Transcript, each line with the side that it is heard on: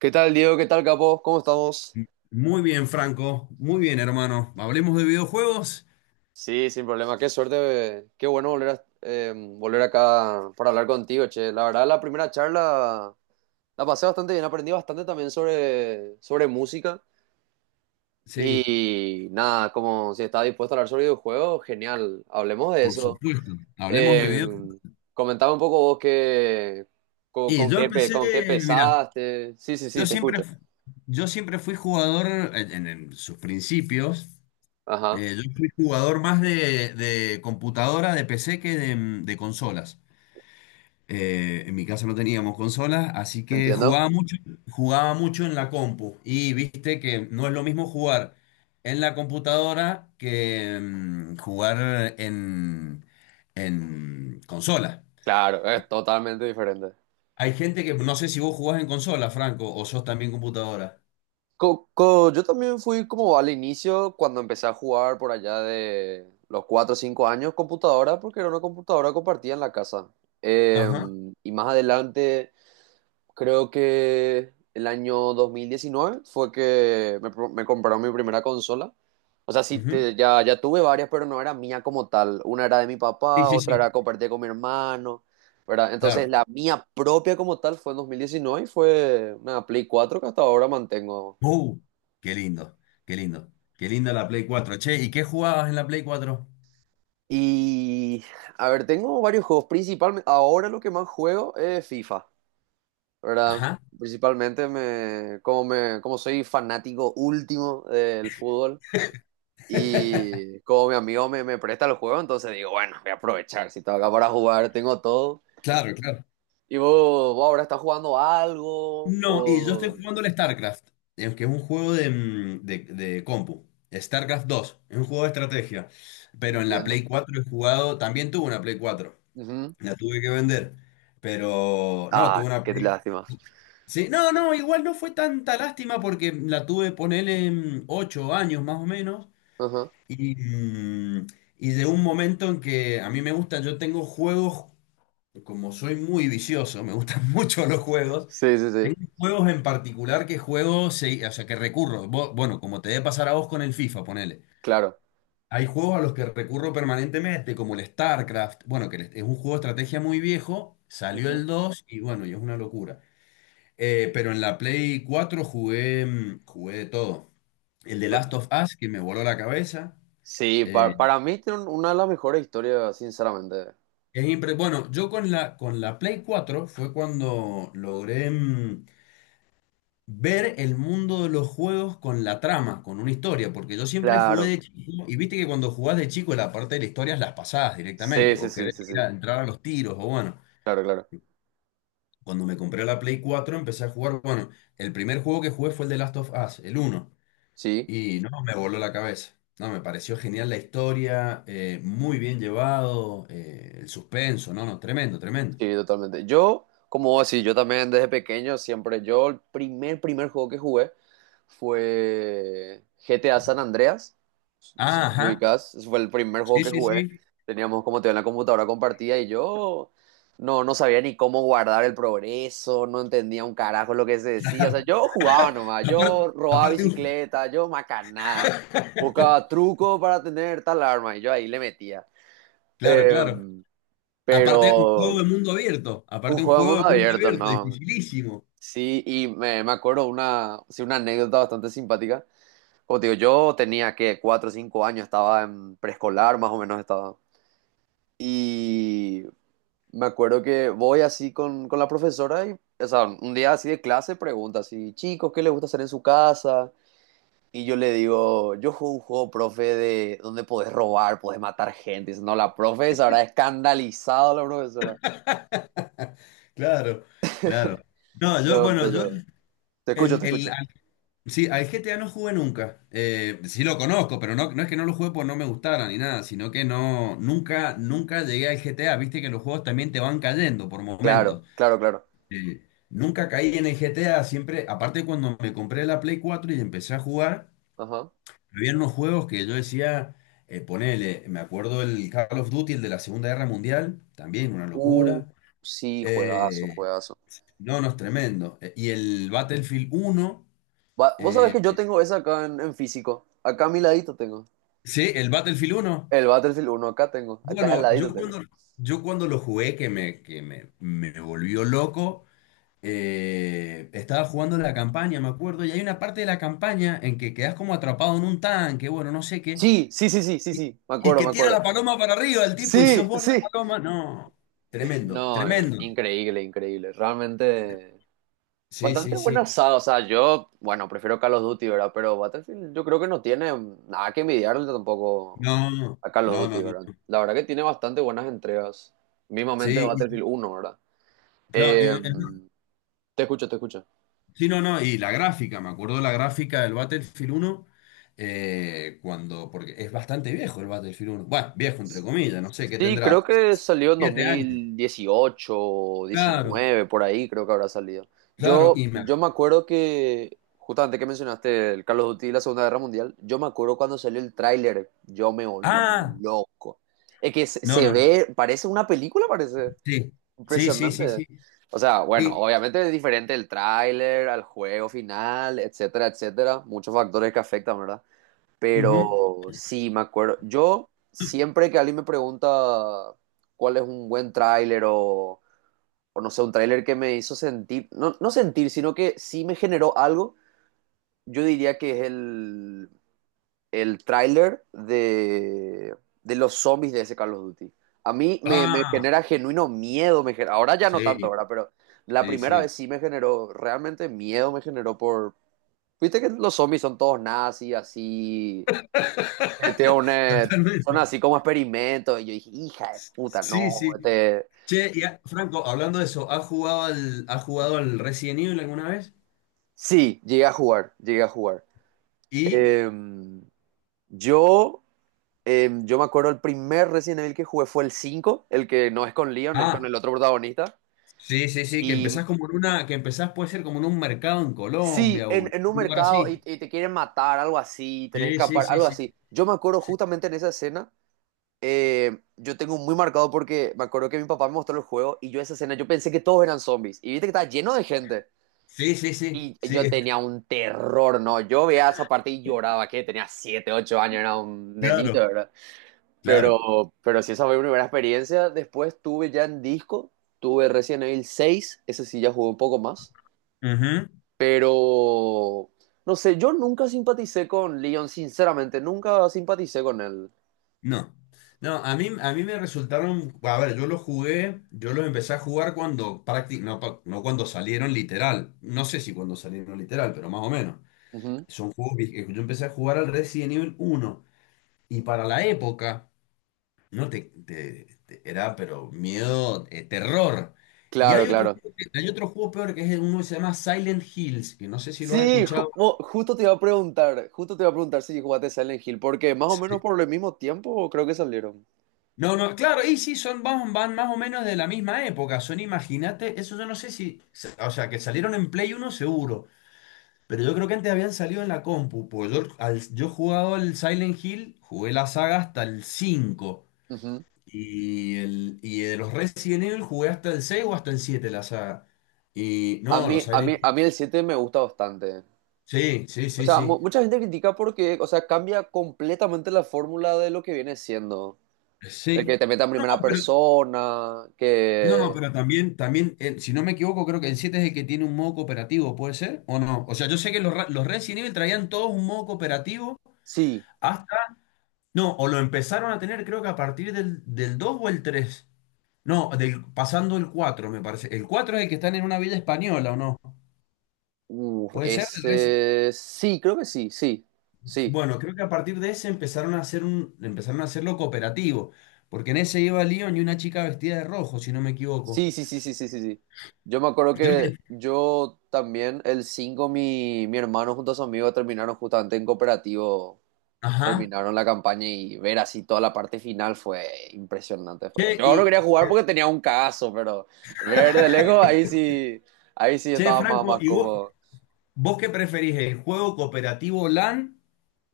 right: ¿Qué tal, Diego? ¿Qué tal, capo? ¿Cómo estamos?
left: Muy bien, Franco. Muy bien, hermano. ¿Hablemos de videojuegos?
right: Sí, sin problema. Qué suerte. Qué bueno volver a, volver acá para hablar contigo, che. La verdad, la primera charla la pasé bastante bien. Aprendí bastante también sobre música.
left: Sí,
right: Y nada, como si estás dispuesto a hablar sobre videojuegos, genial. Hablemos de
left: por
right: eso.
left: supuesto. Hablemos de
right: Eh,
left: videojuegos.
right: comentaba un poco vos qué, con,
left: Y
right: con
left: yo
right: qué, pe-
left: empecé,
right: con qué
left: mira,
right: pesaste. Sí, sí,
left: yo
right: sí, te
left: siempre,
right: escucho.
left: yo siempre fui jugador, en sus principios.
right: Ajá,
left: Yo fui jugador más de computadora, de PC que de consolas. En mi casa no teníamos consolas, así que
right: entiendo.
left: jugaba mucho en la compu. Y viste que no es lo mismo jugar en la computadora que jugar en consola.
right: Claro, es totalmente diferente.
left: Hay gente que no sé si vos jugás en consola, Franco, o sos también computadora.
right: Yo también fui como al inicio cuando empecé a jugar por allá de los 4 o 5 años computadora, porque era una computadora compartida en la casa. Eh,
left: Ajá,
right: y más adelante, creo que el año 2019 fue que me compraron mi primera consola. O sea, sí,
left: ujú.
right: ya tuve varias, pero no era mía como tal. Una era de mi
left: Sí,
right: papá,
left: sí,
right: otra
left: sí.
right: era compartida con mi hermano, ¿verdad?
left: Claro.
right: Entonces, la mía propia como tal fue en 2019 y fue una Play 4 que hasta ahora mantengo.
left: Uh, qué lindo, qué lindo. Qué linda la Play 4, Che. ¿Y qué jugabas en la Play 4?
right: Y, a ver, tengo varios juegos. Principalmente, ahora lo que más juego es FIFA, ¿verdad?
left: Ajá.
right: Principalmente me, como soy fanático último del fútbol y como mi amigo me presta los juegos entonces digo, bueno, voy a aprovechar. Si estaba acá para jugar, tengo todo.
left: Claro, claro.
right: Y vos, vos ahora estás jugando algo,
left: No, y yo estoy
right: o...
left: jugando el StarCraft, que es un juego de compu. StarCraft dos, es un juego de estrategia. Pero en la
right: Entiendo.
left: Play 4 he jugado, también tuve una Play 4,
right: Ujú.
left: la tuve que vender. Pero no, tuve
right: Ah,
left: una
right: qué
left: Play.
right: lástima.
left: Sí, no, no, igual no fue tanta lástima porque la tuve, ponele, 8 años más o menos.
right: Ajá.
left: Y, mm, y de un momento en que a mí me gusta, yo tengo juegos, como soy muy vicioso, me gustan mucho los juegos.
right: Sí, sí,
left: Tengo
right: sí,
left: juegos en particular que juego, o sea, que recurro. Bueno, como te debe pasar a vos con el FIFA, ponele.
right: claro.
left: Hay juegos a los que recurro permanentemente, como el StarCraft. Bueno, es un juego de estrategia muy viejo, salió el 2 y bueno, y es una locura. Pero en la Play 4 jugué de todo. El de
right: Ujú.
left: Last of Us, que me voló la cabeza.
right: Sí,
left: Eh,
right: para mí tiene una de las mejores historias, sinceramente.
left: bueno, yo con la Play 4 fue cuando logré ver el mundo de los juegos con la trama, con una historia, porque yo siempre jugué
right: Claro.
left: de chico, y viste que cuando jugás de chico la parte de la historia es las pasadas
right: Sí,
left: directamente,
right: sí,
left: o
right: sí,
left: querés
right: sí,
left: ir
right: sí.
left: a entrar a los tiros, o bueno,
right: Claro, claro.
left: cuando me compré la Play 4 empecé a jugar, bueno, el primer juego que jugué fue el de Last of Us, el uno,
right: Sí.
left: y no, me voló la cabeza. No, me pareció genial la historia, muy bien llevado, el suspenso, no, no, tremendo, tremendo.
right: Sí, totalmente. Yo, como vos decís, yo también desde pequeño siempre, yo el primer juego que jugué fue GTA San Andreas. No sé
left: Ah,
right: si me
left: ajá,
right: ubicás, ese fue el primer juego
left: sí,
right: que
left: sí,
right: jugué.
left: sí,
right: Teníamos como te digo, en la computadora compartida y yo no sabía ni cómo guardar el progreso, no entendía un carajo lo que se decía. O sea,
left: claro.
right: yo jugaba nomás,
left: Aparte,
right: yo robaba
left: aparte, un-
right: bicicleta, yo macanada, buscaba truco para tener tal arma y yo ahí le metía.
left: claro, claro.
right: Em,
left: Aparte, un juego de
right: pero
left: mundo abierto.
right: un
left: Aparte, un
right: juego de
left: juego
right: mundo
left: de mundo
right: abierto,
left: abierto,
right: ¿no?
left: dificilísimo.
right: Sí, y me acuerdo una, sí, una anécdota bastante simpática. Como te digo, yo tenía que 4 o 5 años, estaba en preescolar, más o menos estaba. Y me acuerdo que voy así con la profesora y, o sea, un día así de clase pregunta así, chicos, ¿qué les gusta hacer en su casa? Y yo le digo, yo juego un juego, profe, de donde podés robar, podés matar gente. Y dice, no, la profe se habrá escandalizado la profesora.
left: Claro, claro. No, yo,
right: No,
left: bueno, yo,
right: pero... Te escucho, te
left: el,
right: escucho.
left: al- sí, al GTA no jugué nunca. Sí lo conozco, pero no, no es que no lo jugué porque no me gustara ni nada, sino que no, nunca llegué al GTA. Viste que los juegos también te van cayendo por
right: Claro,
left: momentos.
right: claro, claro.
left: Nunca caí en el GTA, siempre, aparte cuando me compré la Play 4 y empecé a jugar.
right: Ajá.
left: Habían unos juegos que yo decía, ponele, me acuerdo el Call of Duty, el de la Segunda Guerra Mundial, también una
right: Uh,
left: locura.
right: sí, juegazo,
left: Eh,
right: juegazo.
left: no, no, es tremendo. Y el Battlefield uno.
right: Vos sabés
left: eh,
right: que yo tengo esa acá en físico. Acá a mi ladito tengo.
left: sí, el Battlefield uno.
right: El Battlefield 1 acá tengo. Acá al
left: Bueno,
right: ladito
left: yo
right: tengo.
left: cuando, yo cuando lo jugué, que me volvió loco. Estaba jugando la campaña, me acuerdo, y hay una parte de la campaña en que quedas como atrapado en un tanque, bueno, no sé qué.
right: Sí, sí, sí, sí, sí,
left: Y,
right: sí. Me
left: y
right: acuerdo,
left: que
right: me
left: tira
right: acuerdo.
left: la paloma para arriba el tipo y sos
right: Sí,
left: vos la
right: sí.
left: paloma. No, tremendo,
right: No,
left: tremendo.
right: increíble, increíble. Realmente
left: Sí,
right: bastante
left: sí,
right: buena
left: sí.
right: asada. O sea, yo, bueno, prefiero Call of Duty, ¿verdad? Pero Battlefield yo creo que no tiene nada que envidiarle tampoco
left: No, no,
right: a Call of
left: no, no.
right: Duty, ¿verdad?
left: No.
right: La verdad que tiene bastante buenas entregas. Mismamente
left: Sí,
right: Battlefield 1, ¿verdad?
left: claro,
right: Eh,
left: no,
right: Te escucho, te escucho.
left: sí, no, no. Y la gráfica, me acuerdo la gráfica del Battlefield uno. Cuando, porque es bastante viejo el Battlefield uno. Bueno, viejo entre comillas, no sé qué
right: Sí, creo
left: tendrá.
right: que salió en
left: 7 años.
right: 2018 o
left: Claro,
right: 19, por ahí creo que habrá salido.
left: claro.
right: Yo,
left: Y me...
right: yo me acuerdo que, justamente que mencionaste el Carlos of Duty y la Segunda Guerra Mundial, yo me acuerdo cuando salió el tráiler, yo me volví
left: Ah,
right: loco. Es que se,
left: no,
right: se
left: no, no.
right: ve, parece una película, parece
left: Sí, sí, sí, sí, sí.
right: impresionante. O sea, bueno,
left: Y,
right: obviamente es diferente el tráiler al juego final, etcétera, etcétera. Muchos factores que afectan,
left: ujú.
right: pero sí, me acuerdo. Yo siempre que alguien me pregunta cuál es un buen tráiler o no sé, un tráiler que me hizo sentir, no, no sentir, sino que sí me generó algo, yo diría que es el tráiler de los zombies de ese Call of Duty. A mí me
left: Ah,
right: genera genuino miedo, ahora ya no tanto,
left: sí,
right: ahora, pero la
left: sí,
right: primera
left: sí.
right: vez sí me generó, realmente miedo me generó por... Viste que los zombies son todos nazis, así tiene una, son
left: Totalmente.
right: así como experimentos. Y yo dije, hija de puta,
left: Sí,
right: no.
left: sí.
right: Este...
left: Che, y Franco, hablando de eso, ¿has jugado al Resident Evil alguna vez?
right: Sí, llegué a jugar, llegué a jugar.
left: Y.
right: Em, yo, yo me acuerdo el primer Resident Evil que jugué fue el 5 el que no es con Leon, es con
left: Ah,
right: el otro protagonista.
left: sí, sí, sí, que
right: Y
left: empezás como en una. Que empezás, puede ser como en un mercado en
right: sí,
left: Colombia o en
right: en un
left: un lugar
right: mercado
left: así.
right: y te quieren matar, algo así, tenés que
left: Sí, sí,
right: escapar,
left: sí,
right: algo
left: sí.
right: así. Yo me acuerdo
left: Sí,
right: justamente en esa escena, yo tengo muy marcado porque me acuerdo que mi papá me mostró el juego y yo esa escena, yo pensé que todos eran zombies. Y viste que estaba lleno de gente.
left: sí, sí, sí.
right: Y
left: Sí,
right: yo tenía un terror, ¿no? Yo veía esa parte y lloraba, que tenía 7 8 años, era un nenito,
left: claro,
right: ¿verdad?
left: claro.
right: Pero sí, esa fue mi primera experiencia. Después tuve ya en disco, tuve Resident Evil 6, ese sí ya jugó un poco más.
left: Ujú.
right: Pero, no sé, yo nunca simpaticé con Leon, sinceramente, nunca simpaticé con él.
left: No. No, a mí me resultaron. A ver, yo los jugué, yo los empecé a jugar cuando. No, no cuando salieron literal. No sé si cuando salieron literal, pero más o menos.
right: Ujú.
left: Yo empecé a jugar al Resident Evil uno. Y para la época, no te, te- te- era pero miedo, terror. Y
right: Claro,
left: hay otro,
right: claro.
left: juego que- hay otro juego peor que es uno que se llama Silent Hills, que no sé si lo has
right: Sí,
left: escuchado.
right: justo te iba a preguntar si jugaste Silent Hill, porque más o
left: Sí.
right: menos por el mismo tiempo creo que salieron.
left: No, no, claro, y sí, son, van, más o menos de la misma época. Son, imagínate, eso yo no sé si, o sea, que salieron en Play uno seguro, pero yo creo que antes habían salido en la compu, porque yo he jugado al Silent Hill, jugué la saga hasta el cinco. Y de los Resident Evil jugué hasta el 6 o hasta el 7 la saga. Y
right: A
left: no,
right: mí,
left: los
right: a mí,
left: Silent Hill.
right: a mí el 7 me gusta bastante.
left: Sí, sí,
right: O
left: sí,
right: sea,
left: sí.
right: mucha gente critica porque, o sea, cambia completamente la fórmula de lo que viene siendo. El que
left: Sí.
right: te meta en
left: No,
right: primera
left: pero,
right: persona,
left: no,
right: que...
left: pero también si no me equivoco, creo que el 7 es el que tiene un modo cooperativo, ¿puede ser? ¿O no? O sea, yo sé que los Resident Evil traían todos un modo cooperativo
right: Sí,
left: hasta... No, o lo empezaron a tener creo que a partir del 2 o el tres. No, pasando el 4 me parece. El 4 es el que están en una villa española, ¿o no?
right: uf,
left: ¿Puede ser?
right: ese... Sí, creo que sí, sí, sí.
left: Bueno, creo que a partir de ese empezaron a hacerlo cooperativo, porque en ese iba Leon y una chica vestida de rojo, si no me equivoco.
right: Sí, sí, sí, sí, sí, sí, sí. Yo me acuerdo
left: Creo
right: que
left: que,
right: yo también, el 5 mi hermano junto a su amigo terminaron justamente en cooperativo
left: ajá.
right: terminaron la campaña y ver así toda la parte final fue impresionante. Fue.
left: Che,
right: Yo no
left: y,
right: quería jugar porque tenía un cagazo, pero ver de lejos ahí sí
left: che,
right: estaba más,
left: Franco,
right: más
left: ¿y vos,
right: cómodo.
left: vos qué preferís, el juego cooperativo LAN?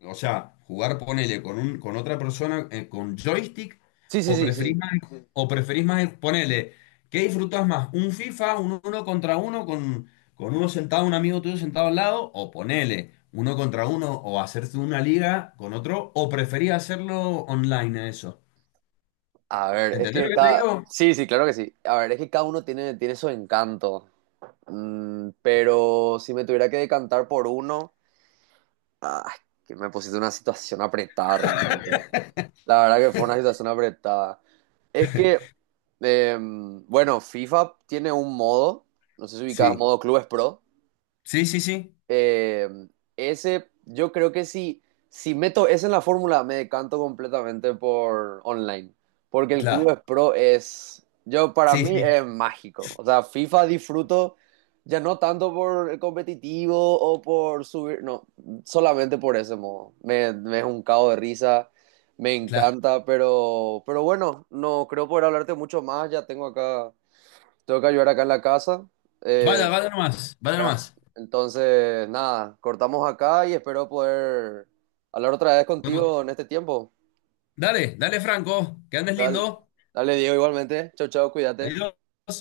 left: O sea, jugar, ponele, con otra persona, con joystick,
right: Sí, sí,
left: o
right: sí, sí,
left: preferís
right: sí.
left: más, ponele, ¿qué disfrutás más? ¿Un FIFA, un uno contra uno, con uno sentado, un amigo tuyo sentado al lado? O ponele, uno contra uno, o hacerse una liga con otro, o preferís hacerlo online a eso.
right: A ver, es
left: ¿Entendés lo
right: que
left: que te
right: cada...
left: digo?
right: Sí, sí, claro que sí. A ver, es que cada uno tiene su encanto. Pero si me tuviera que decantar por uno, ah, que me pusiste en una situación apretada realmente. La verdad que fue una situación apretada. Es que, bueno, FIFA tiene un modo, no sé si ubicabas
left: Sí,
right: modo Clubes Pro.
left: sí, sí, sí,
right: Eh, ese, yo creo que si meto esa en la fórmula, me decanto completamente por online. Porque el
left: claro,
right: Clubes Pro es, yo para
left: sí,
right: mí
left: sí,
right: es mágico. O sea, FIFA disfruto ya no tanto por el competitivo o por subir, no, solamente por ese modo. Me es un cago de risa, me
left: claro.
right: encanta, pero bueno, no creo poder hablarte mucho más. Ya tengo acá, tengo que ayudar acá en la casa.
left: Vaya,
right: eh,
left: vaya nomás, vaya
right: acá.
left: nomás.
right: Entonces, nada, cortamos acá y espero poder hablar otra vez
left: Vamos.
right: contigo en este tiempo.
left: Dale, dale, Franco, que andes
right: Dale,
left: lindo.
right: dale, Diego, igualmente. Chau, chau, cuídate.
left: Adiós.